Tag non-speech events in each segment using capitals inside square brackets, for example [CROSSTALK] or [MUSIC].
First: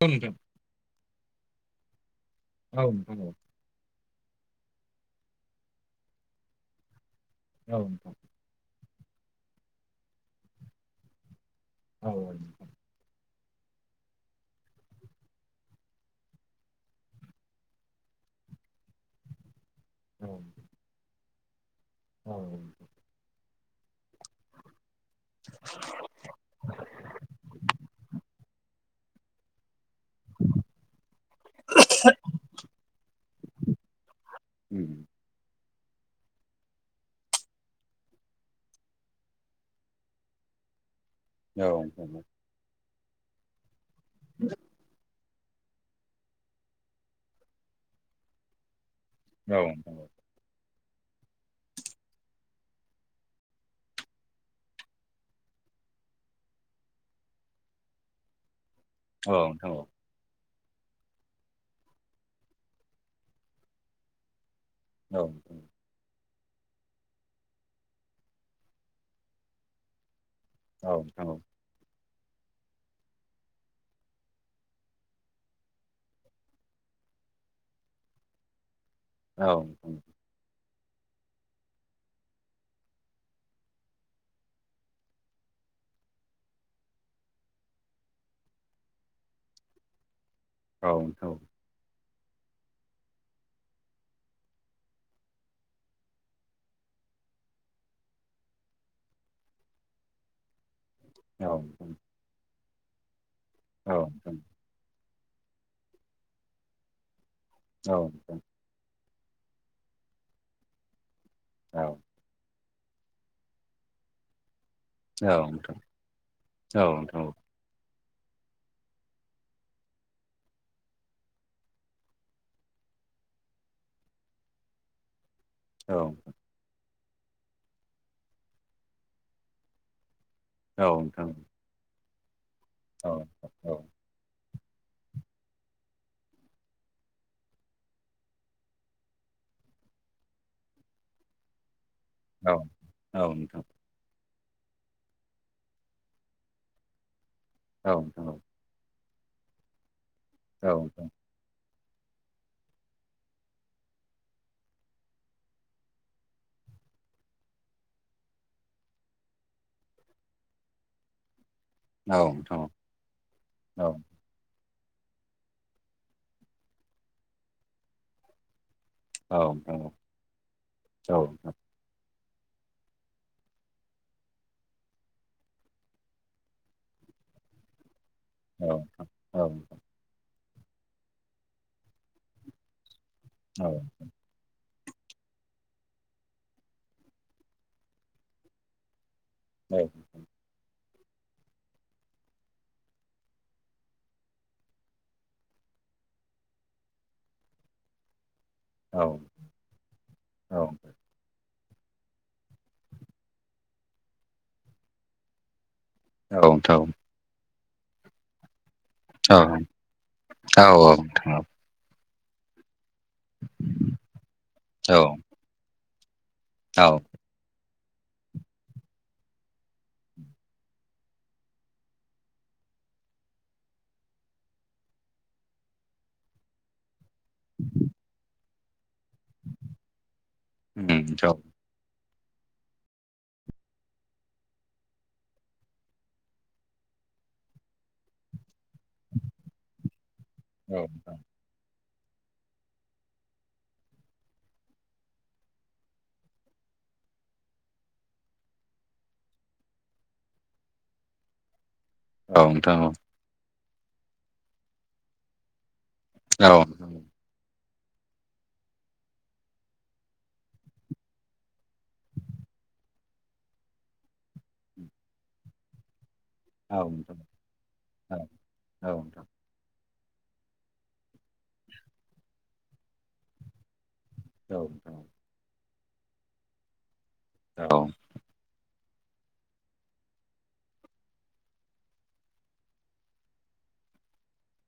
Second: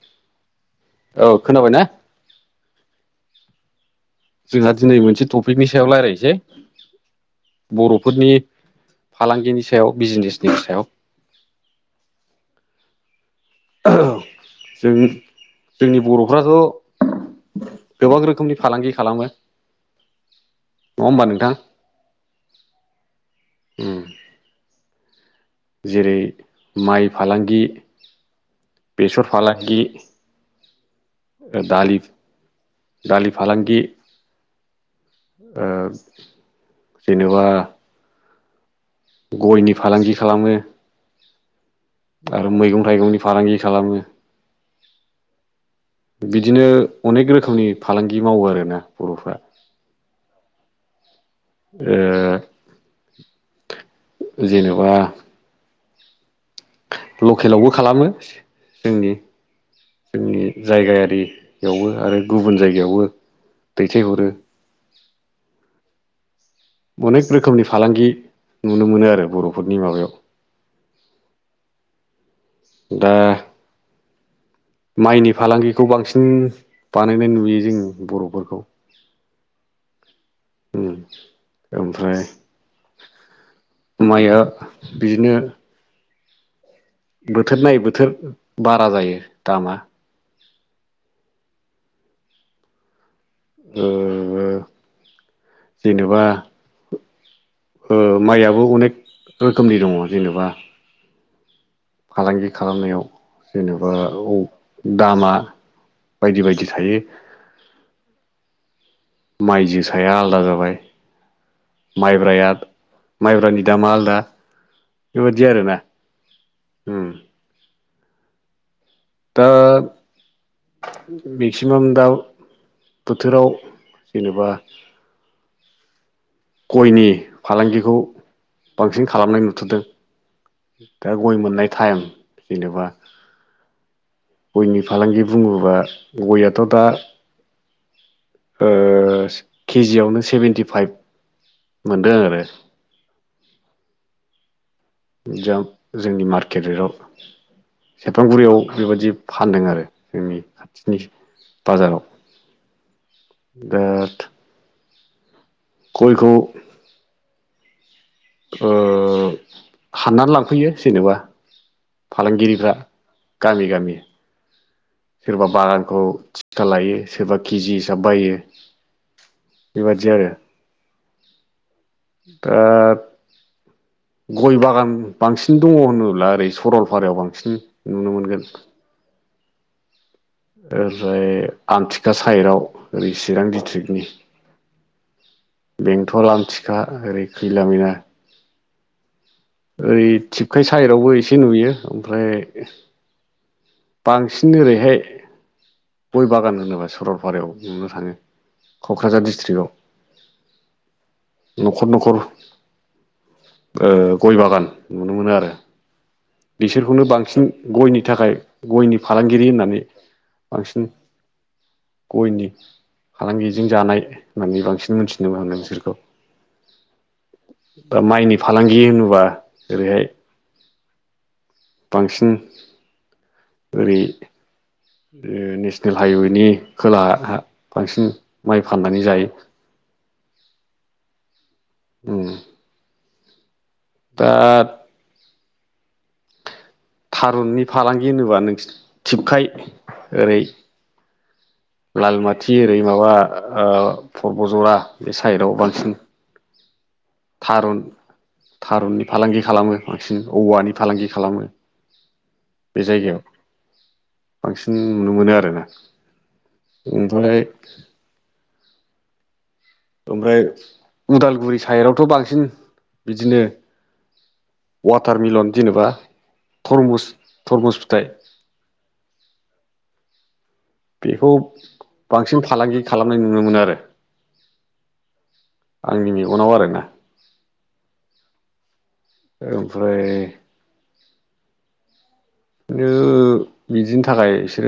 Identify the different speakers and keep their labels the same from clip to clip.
Speaker 1: औ नोंथां
Speaker 2: औ खोनाबाय ना
Speaker 1: औ नोंथां औ
Speaker 2: जोंहा दिनै मोनसे टपिकनि सायाव लायरायसै
Speaker 1: औ नोंथां
Speaker 2: बर'फोरनि फालांगिनि सायाव बिजनेसनि सायाव
Speaker 1: औ औ
Speaker 2: जों जोंनि बर'फ्राथ' गोबां रोखोमनि फालांगि खालामो
Speaker 1: औ
Speaker 2: होमबा नोंथां
Speaker 1: [UNINTELLIGIBLE]
Speaker 2: उम जेरै माइ फालांगि बेसर फालांगि दालि दालि फालांगि
Speaker 1: उम
Speaker 2: ओ जेनोबा गयनि फालांगि खालामो
Speaker 1: औ औ
Speaker 2: मैगंनि फालांगि खालामो
Speaker 1: [INAUDIBLE]
Speaker 2: बिदिनो अनेक रोखोमनि फालांगि मावो आरोना बर'फ्रा
Speaker 1: औ
Speaker 2: ओ जेनोबा लकेलावबो खालामो जोंनि
Speaker 1: औ उम औ नोंथां औ
Speaker 2: जोंनि जायगायारियावबो आरो गुबुन जायगायावबो दैथायहरो
Speaker 1: औ
Speaker 2: अनेक रोखोमनि फालांगि नुनो मोनो आरो बर'फोरनि माबायाव
Speaker 1: औ औ
Speaker 2: दा माइनि फालांगिखौ बांसिन बानायनाय नुयो जों बर'फोरखौ
Speaker 1: औ
Speaker 2: ओ ओमफ्राय माइया बिदिनो बोथोर नाय बोथोर बारा जायो दामा
Speaker 1: औ औ
Speaker 2: ओ जेनोबा ओ माइ आबै अनेक रोखोमनि दङ जेनेबा
Speaker 1: औ
Speaker 2: फालांगि खालामनायाव जेनेबा औ दामा बायदि बायदि थायो।
Speaker 1: औ
Speaker 2: माइ जोसाया आलादा जाबाय
Speaker 1: औ नोंथां औ नोंथां औ नोंथां औ
Speaker 2: माइब्राया माइब्रानि दामा आलदा।
Speaker 1: औ
Speaker 2: बेबायदि आरोना
Speaker 1: नोंथां औ
Speaker 2: उम
Speaker 1: नोंथां औ।
Speaker 2: दा मेक्सिमाम दा बोथोराव जेनेबा गयनि फालांगिखौ बांसिन खालामनाय नुथदों। दा गय मोननाय टाइम। जेनेबा
Speaker 1: औ औ
Speaker 2: गयनि फालांगि बुङोबा गयाथ' दा ओ केजियावनो सेभेेनटि फाइभ मोनदों आरो
Speaker 1: औ औ नोंथां।
Speaker 2: जा जोंनि मार्केट रेटआव सेरफांगुरियाव बेबादि फानदों आरो जोंनि खाथिनि। बाजाराव बिराद गयखौ ओ खाननानै लांफैयो जेनेबा फालांगिरिफ्रा गामि गामि सोरबा बागानखौ थिथा लायो सोरबा केजि हिसाब बायो। बेबादि आरो।
Speaker 1: औ
Speaker 2: दा गय बागान बांसिन दङ होनोब्ला ओरै सरलपारायाव बांसिन नुनो मोनगोन
Speaker 1: औ औ
Speaker 2: ओमफ्राय आमथिखा साइडाव ओरै चिरां डिस्ट्रिक्टनि बेंतल आमथिखा ओरै खैलामैला ओरै थिफखाय साइडावबो एसे नुयो ओमफ्राय बांसिन ओरैहाय गय बागान होनोब्ला सरलपारायाव नुनो थाङो। क'क्राझार डिस्ट्रिक्टआव। न'खर न'खर ओ गय बागान नुनो मोनो आरो। बिसोरखौनो बांसिन गयनि थाखाय गयनि फालांगिरि होननानै
Speaker 1: औ
Speaker 2: बांसिन
Speaker 1: औ
Speaker 2: गयनि फालांगिजों जानाय होननानै
Speaker 1: औ
Speaker 2: बांसिन मोनथिनोबो हागोन बिसोरखौ।
Speaker 1: औ
Speaker 2: दा माइनि फालांगि होनोबा ओरैहाय बांसिन ओरै ओ नेसनेल हाइवेनि खोलाहा बांसिन माइ फाननानै जायो
Speaker 1: ओम ज'
Speaker 2: उम दा थारुननि फालांगि होनोबा नों थिबखाय ओरै
Speaker 1: औ
Speaker 2: लालमाथि ओरै माबा ओ परबजरा बे साइदआव बांसिन थारुन थारुननि फालांगि खालामो बांसिन औवानि फालांगि खालामो।
Speaker 1: औ नोंथां
Speaker 2: बे
Speaker 1: औ
Speaker 2: जायगायाव बांसिन नुनो मोनो आरोना
Speaker 1: औ औ
Speaker 2: ओमफ्राय ओमफ्राय उदालगुरि साइडआवथ' बांसिन बिदिनो वाटार मिलन जेनोबा
Speaker 1: औ
Speaker 2: थरमुस
Speaker 1: नोंथां
Speaker 2: थरमुस फिथाइ
Speaker 1: औ औ नोंथां औ नोंथां
Speaker 2: बेखौ बांसिन फालांगि खालामनाय नुनो मोनो आरो
Speaker 1: औ औ
Speaker 2: आंनि मेगनाव आरोना
Speaker 1: औ
Speaker 2: ओमफ्राय खिन्थु बिदिनि थाखाय इसोर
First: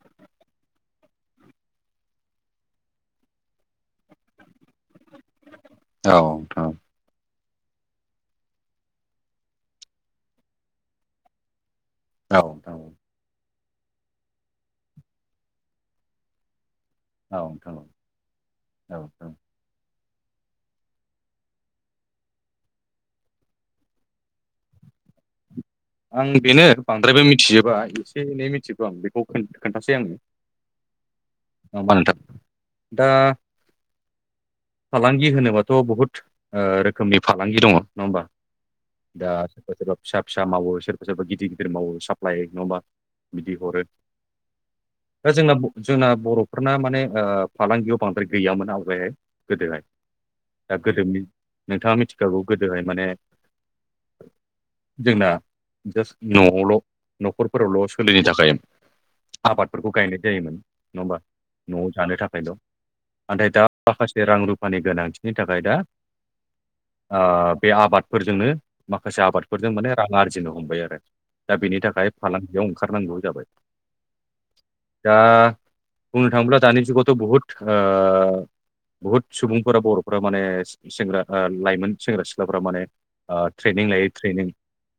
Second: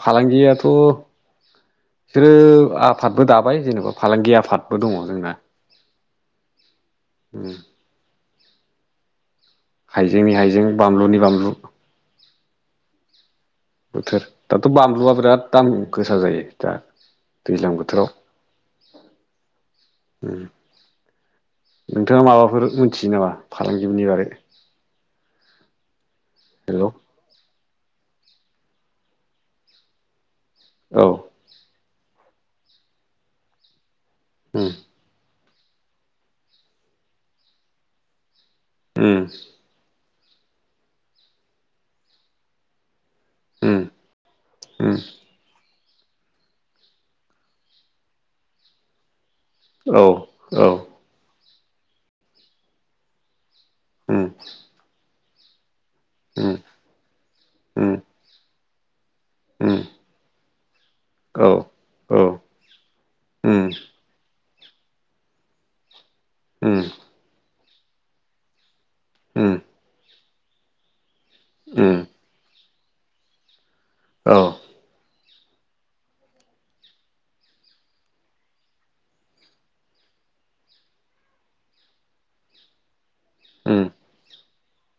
Speaker 2: फालांगियाथ' बिसोरो आफादबो दाबाय जेनोबा फालांगि आफाद
Speaker 1: औ औ
Speaker 2: ओम हाइजेंनि हाइजें बानलुनि बानलु
Speaker 1: औ औ
Speaker 2: बोथोर दाथ' बानलुआ बिराद दाम गोसा जायो दा
Speaker 1: औ
Speaker 2: दैज्लां
Speaker 1: नोंथां औ
Speaker 2: बोथोराव
Speaker 1: औ औ
Speaker 2: उम नोंथाङा माबाफोर मोनथियो नामा फालांगिनि बागै
Speaker 1: आं बेनो बांद्रायबो मिथिजोबा एसे एनै मिथिगौ आं बेखौ खोन्थासै आं होमबा नोथां दा
Speaker 2: उम
Speaker 1: फालांगि होनोबाथ' बहुत ओ रोखोमनि फालांगि दङ नङा होमबा दा
Speaker 2: उम
Speaker 1: सोरबा सोरबा फिसा फिसा मावो सोरबा सोरबा गिदिर गिदिर मावो साप्लाइ नंआ होनबा बिदि
Speaker 2: उम
Speaker 1: हरो
Speaker 2: उम
Speaker 1: दा जोंना जोंना बर'फोरना माने ओ फालांगियाव बांद्राय गैयामोन आवगायहाय गोदोहाय
Speaker 2: औ औ
Speaker 1: दा गोदोनि नोंथाङा मिथिखागौ गोदोहाय माने
Speaker 2: ओम
Speaker 1: जोंना जास्ट न'आवल' न'ख'रफोरावल'
Speaker 2: उम उम
Speaker 1: सोलिनो थाखाय
Speaker 2: उम
Speaker 1: आबादफोरखौ गायनाय जायोमोन । नङा होमबा
Speaker 2: औ
Speaker 1: न'आव जानो
Speaker 2: औ
Speaker 1: थाखायल' नाथाय दा
Speaker 2: उम
Speaker 1: माखासे रां रुपा रुपानि गोनांथिनि थाखाय दा
Speaker 2: उम उम
Speaker 1: ओ बे आबादफोरजोंनो माखासे आबादफोरजों माने रां आरजिनो हमबाय आरो दा बेनि
Speaker 2: उम
Speaker 1: थाखाय फालांगिआव ओंखार नांगौ जाबाय
Speaker 2: औ
Speaker 1: दा बुंनो थांओब्ला दानि जुगावथ' बहुत आ बुहुद सुबुंफोरा बर'फोरा माने सेंग्रा आ लाइमोन सेंग्रा सिख्लाफोरा माने आ ट्रेनिं लायो ट्रेनिं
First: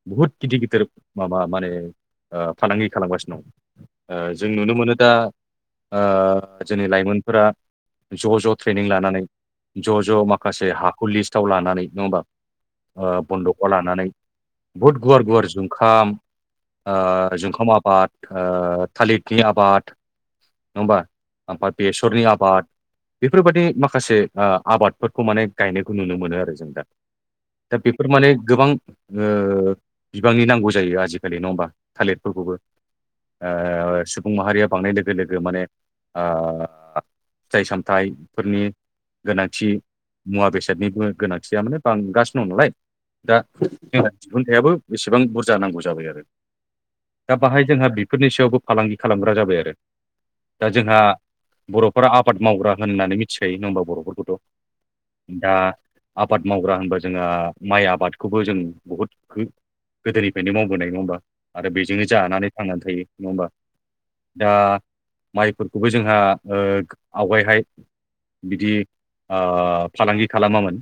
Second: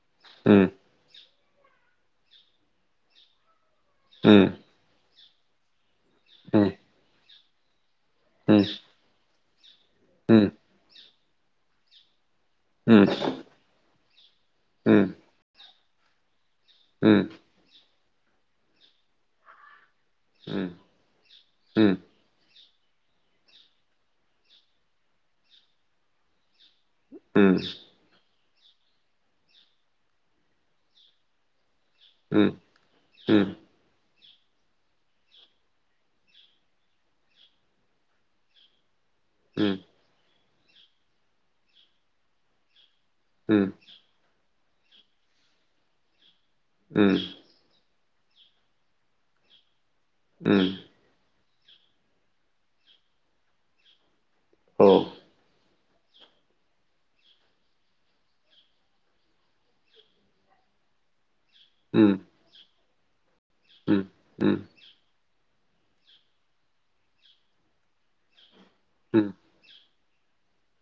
Speaker 1: बुहुद गिदिर
Speaker 2: उम उम
Speaker 1: गिदिर माबा माने ओ फालांगि खालामगासिनो दं
Speaker 2: उम
Speaker 1: ओ जों नुनो मोनो दा ओ जोंनि लाइमोनफोरा ज' ज'
Speaker 2: उम
Speaker 1: ट्रेनिं लानानै ज'
Speaker 2: उम
Speaker 1: ज' माखासे हाखौ लिस्टआव लानानै नङा होमबा
Speaker 2: उम उम
Speaker 1: ओ बन्दकआव लानानै बुहुद गुवार गुवार जुंखाम
Speaker 2: उम
Speaker 1: आ जुंखाम आबाद ओ थालिरनि आबाद नङा होमबा ओमफ्राय बेसरनि आबाद बेफोरबादि माखासे ओ आबादफोरखौ माने गायनायखौ नुनो मोनो आरो जों दा दा बेफोर माने गोबां ओ बिबांनि नांगौ जायो आजिखालि नंआ होमबा थालिरफोरखौबो
Speaker 2: उम
Speaker 1: आ सुबुं माहारिया बांनाय लोगो लोगो माने आ फिथाइ सामथाइफोरनि गोनांथि मुवा बेसादनिबो गोनांथिया माने बांगासिनो दं नालाय दा जोंना दिहुनथायाबो एसेबां बुरजा नांगौ जाबाय आरो दा बाहाय जोंहा बेफोरनि सायावबो फालांगि खालामग्रा जाबाय आरो
Speaker 2: उम
Speaker 1: दा जोंहा बर'फोरा आबाद मावग्रा होननानै मिथिखायो नङा होमबा बर'फोरखौथ'
Speaker 2: औ
Speaker 1: दा आबाद मावग्रा होनबा जोंहा माइ आबादखौबो जों बहुद गोदोनिफ्रायनो मावबोनाय नङा होमबा आरो बेजोंनो
Speaker 2: उम
Speaker 1: जानानै थांनानै थायो। नङा होमबा
Speaker 2: उम
Speaker 1: दा
Speaker 2: उम
Speaker 1: माइफोरखौबो जोंहा ओ आवगायहाय बिदि
Speaker 2: उम
Speaker 1: आ फालांगि खालामामोन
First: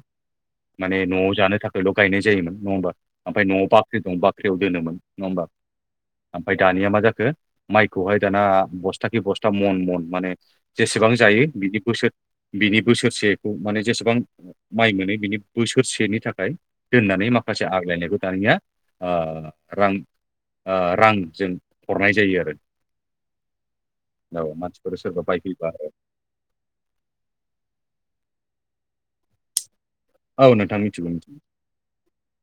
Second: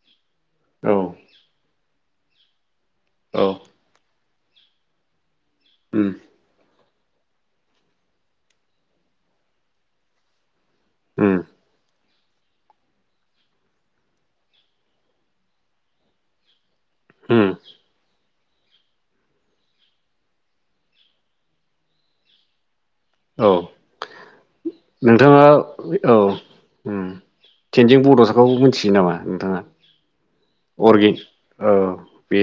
Speaker 2: औ
Speaker 1: माने न'आव जानो थाखायल' गायनाय जायोमोन नङा होमबा ओमफ्राय
Speaker 2: औ
Speaker 1: न'आव बाख्रि दं बाख्रियाव दोनोमोन नङा होमबा
Speaker 2: उम
Speaker 1: ओमफ्राय दानिया मा जा खो माइखौहाय दाना बस्था खि बस्था मन मन माने जेसेबां
Speaker 2: उम
Speaker 1: जायो बिनि बोसोर बिनि बोसोरसेखौ माने जेसेबां माइ मोनो बिनि बोसोरसेनि थाखाय दोननानै
Speaker 2: उम
Speaker 1: माखासे आग्लायनायखौ दानिया ओ रां रांजों हरनाय जायो आरो
Speaker 2: औ
Speaker 1: औ मानसिफोर सोरबा
Speaker 2: नोंथाङा
Speaker 1: बायफैबा
Speaker 2: औ उम थेनजिं बड' हाबाखौबो मिथियो नामा नोंथाङा
Speaker 1: औ नोंथां
Speaker 2: अर्गे
Speaker 1: मिथिगौ
Speaker 2: औ बे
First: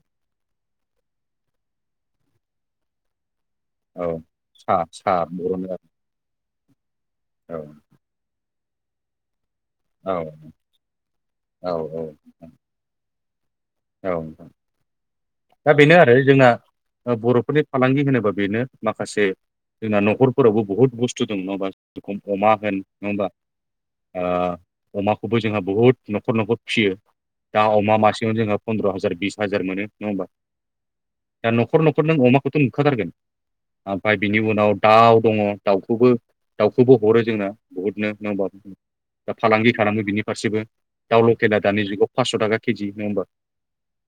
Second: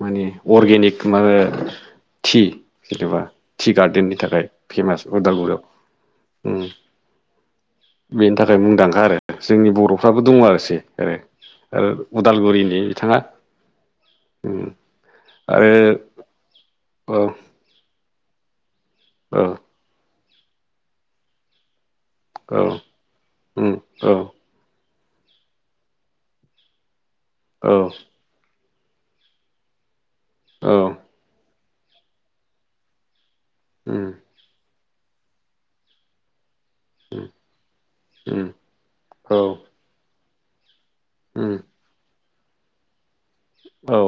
Speaker 2: माने अर्गेनिक [UNINTELLIGIBLE] टि जेनेबा टि
Speaker 1: औ
Speaker 2: गार्देननि थाखाय
Speaker 1: सा
Speaker 2: फेमास
Speaker 1: सा
Speaker 2: उदालगुरियाव
Speaker 1: बर'नो आरो
Speaker 2: उम बेनि थाखाय मुंदांखा आरो जोंनि
Speaker 1: औ
Speaker 2: बर'फ्राबो दङ आरोखि
Speaker 1: औ औ
Speaker 2: उदालगुरिनि बिथाङा
Speaker 1: औ
Speaker 2: उम
Speaker 1: दा बेनो आरो जोंना
Speaker 2: औ
Speaker 1: बर'फोरनि फालांगि होनोबा बेनो माखासे
Speaker 2: औ
Speaker 1: जोंना न'खरफोरावबो बहुत बुस्थु दं नङा होमबा अमा
Speaker 2: औ
Speaker 1: होन नङा होमबा अमाखौबो जोंहा बुहुद न'खर न'खर फिसियो दा
Speaker 2: औ
Speaker 1: अमा मासेयाव जोंङो पन्द्र हाजार बिस हाज मोन नङा होमबा
Speaker 2: औ
Speaker 1: दा न'खर न'खर नों अमाखौथ' नुखाथारगोन
Speaker 2: उम
Speaker 1: ओमफ्राय बिनि उनाव दाउ दङ दाउखौबो दाउखौबो हरो जोंना बहुदनो नङा
Speaker 2: उम
Speaker 1: होमबा
Speaker 2: औ
Speaker 1: दा फालांगि खालामो बिनि फारसेबो दाउ
Speaker 2: उम
Speaker 1: लकेना दानि जुगाव फासस थाखा केजि नङा होमबा
Speaker 2: औ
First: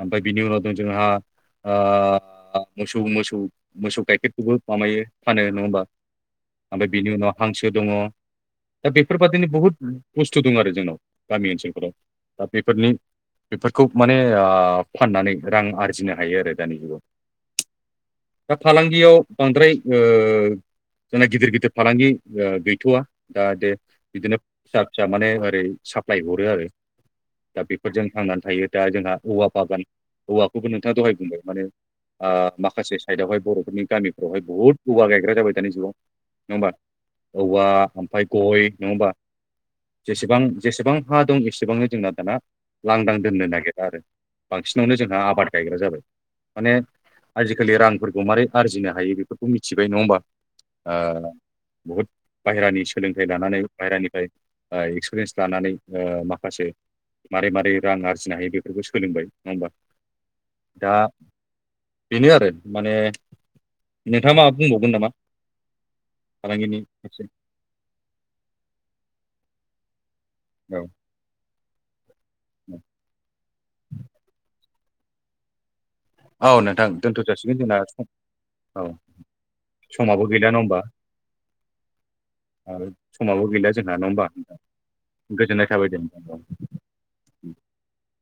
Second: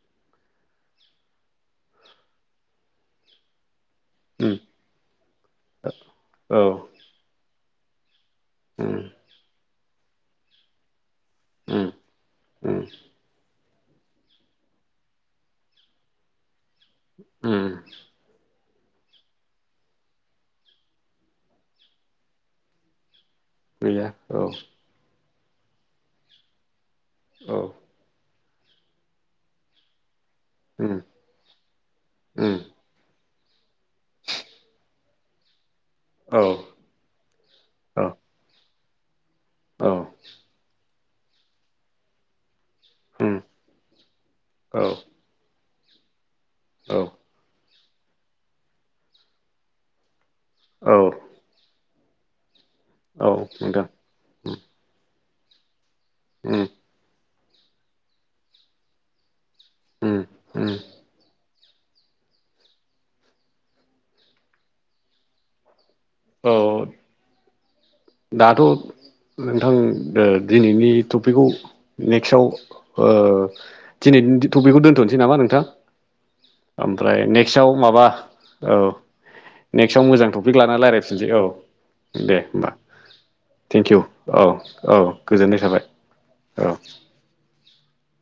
Speaker 1: ओमफ्राय बिनि उनाव दं जोंहा मोसौ मोसौ मोसौ गाइखेरखौबो
Speaker 2: उम
Speaker 1: माबायो फानो नङा होमबा
Speaker 2: औ
Speaker 1: ओमफ्राय बिनि उनाव हांसो दङ दा
Speaker 2: उम
Speaker 1: बेफोरबादिनो बहुद बुस्थु दं आरो जोंनाव गामि
Speaker 2: उम
Speaker 1: ओनसोलफोराव दा
Speaker 2: उम
Speaker 1: बेफोरनि बेफोरखौ माने फाननानै रां आरजिनो हायो आरो दानि जुगाव
Speaker 2: उम
Speaker 1: दा फालांगियाव बांद्राय जोंना गिदिर गिदिर फालांगि गैथ'वा दा
Speaker 2: गैया
Speaker 1: बिदिनो
Speaker 2: औ
Speaker 1: फिसा फिसा माने ओरै साप्लाय हरो आरो
Speaker 2: औ
Speaker 1: दा बेफोरजों थांनानै थायो दा जोंहा औवा बागान हौवाखौबो नोंथाङा
Speaker 2: उम
Speaker 1: दहाय बुंबाय माने
Speaker 2: उम
Speaker 1: माखासे साइदावहाय बर'फोरनि गामिफ्रावहाय बहुत गवा गायग्रा जाबाय दानि जुगाव
Speaker 2: औ
Speaker 1: नङा होमबा औवा
Speaker 2: औ
Speaker 1: ओमफ्राय गय नङा होमबा
Speaker 2: औ
Speaker 1: जेसेबां जेसेबां हा दं एसेबांनो जोंना दाना लांदां
Speaker 2: उम
Speaker 1: दोननो नागिरा आरो
Speaker 2: औ
Speaker 1: बांसिनावनो जोंहा आबाद गायग्रा जाबाय माने
Speaker 2: औ
Speaker 1: आजिखालि रांफोरखौ मारै आरजिनो हायो बेफोरखौ मिथिबाय नङा होमबा
Speaker 2: औ
Speaker 1: बहुद बाहेरानि सोलोंथाइ
Speaker 2: औ
Speaker 1: लानानै
Speaker 2: नोंथां
Speaker 1: बाहेरानिफ्राय एक्सपिरियेन्स लानानै
Speaker 2: उम
Speaker 1: माखासे मारै मारै रां आरजिनो हायो बेफोरखौ सोलोंबाय होनबा
Speaker 2: उम उम
Speaker 1: दा बेनो आरो माने नोंथाङ मा बुंबावगोन नामा
Speaker 2: औ
Speaker 1: फालांगिनि एसे
Speaker 2: दाथ नोंथां
Speaker 1: औ
Speaker 2: दिनैनि टपिकखौ नेक्स्टआव दिनै थ' बेखौ दोन्थनोसै नामा नोंथां
Speaker 1: औ नोंथां
Speaker 2: ओमफ्राय
Speaker 1: दोनथ' जासिगोन
Speaker 2: नेक्स्टआव
Speaker 1: जोंना सम
Speaker 2: माबा औ नेक्स्टआव
Speaker 1: समाबो
Speaker 2: मोजां
Speaker 1: गैला नङा
Speaker 2: टपिक
Speaker 1: होमबा
Speaker 2: लानानै रायज्लायफिननोसै औ दे होमबा
Speaker 1: ओ समाबो गैला जोंहा
Speaker 2: थेंकिउ
Speaker 1: नङा होमबा
Speaker 2: औ औ गोजोननाय थाबाय औ [INAUDIBLE]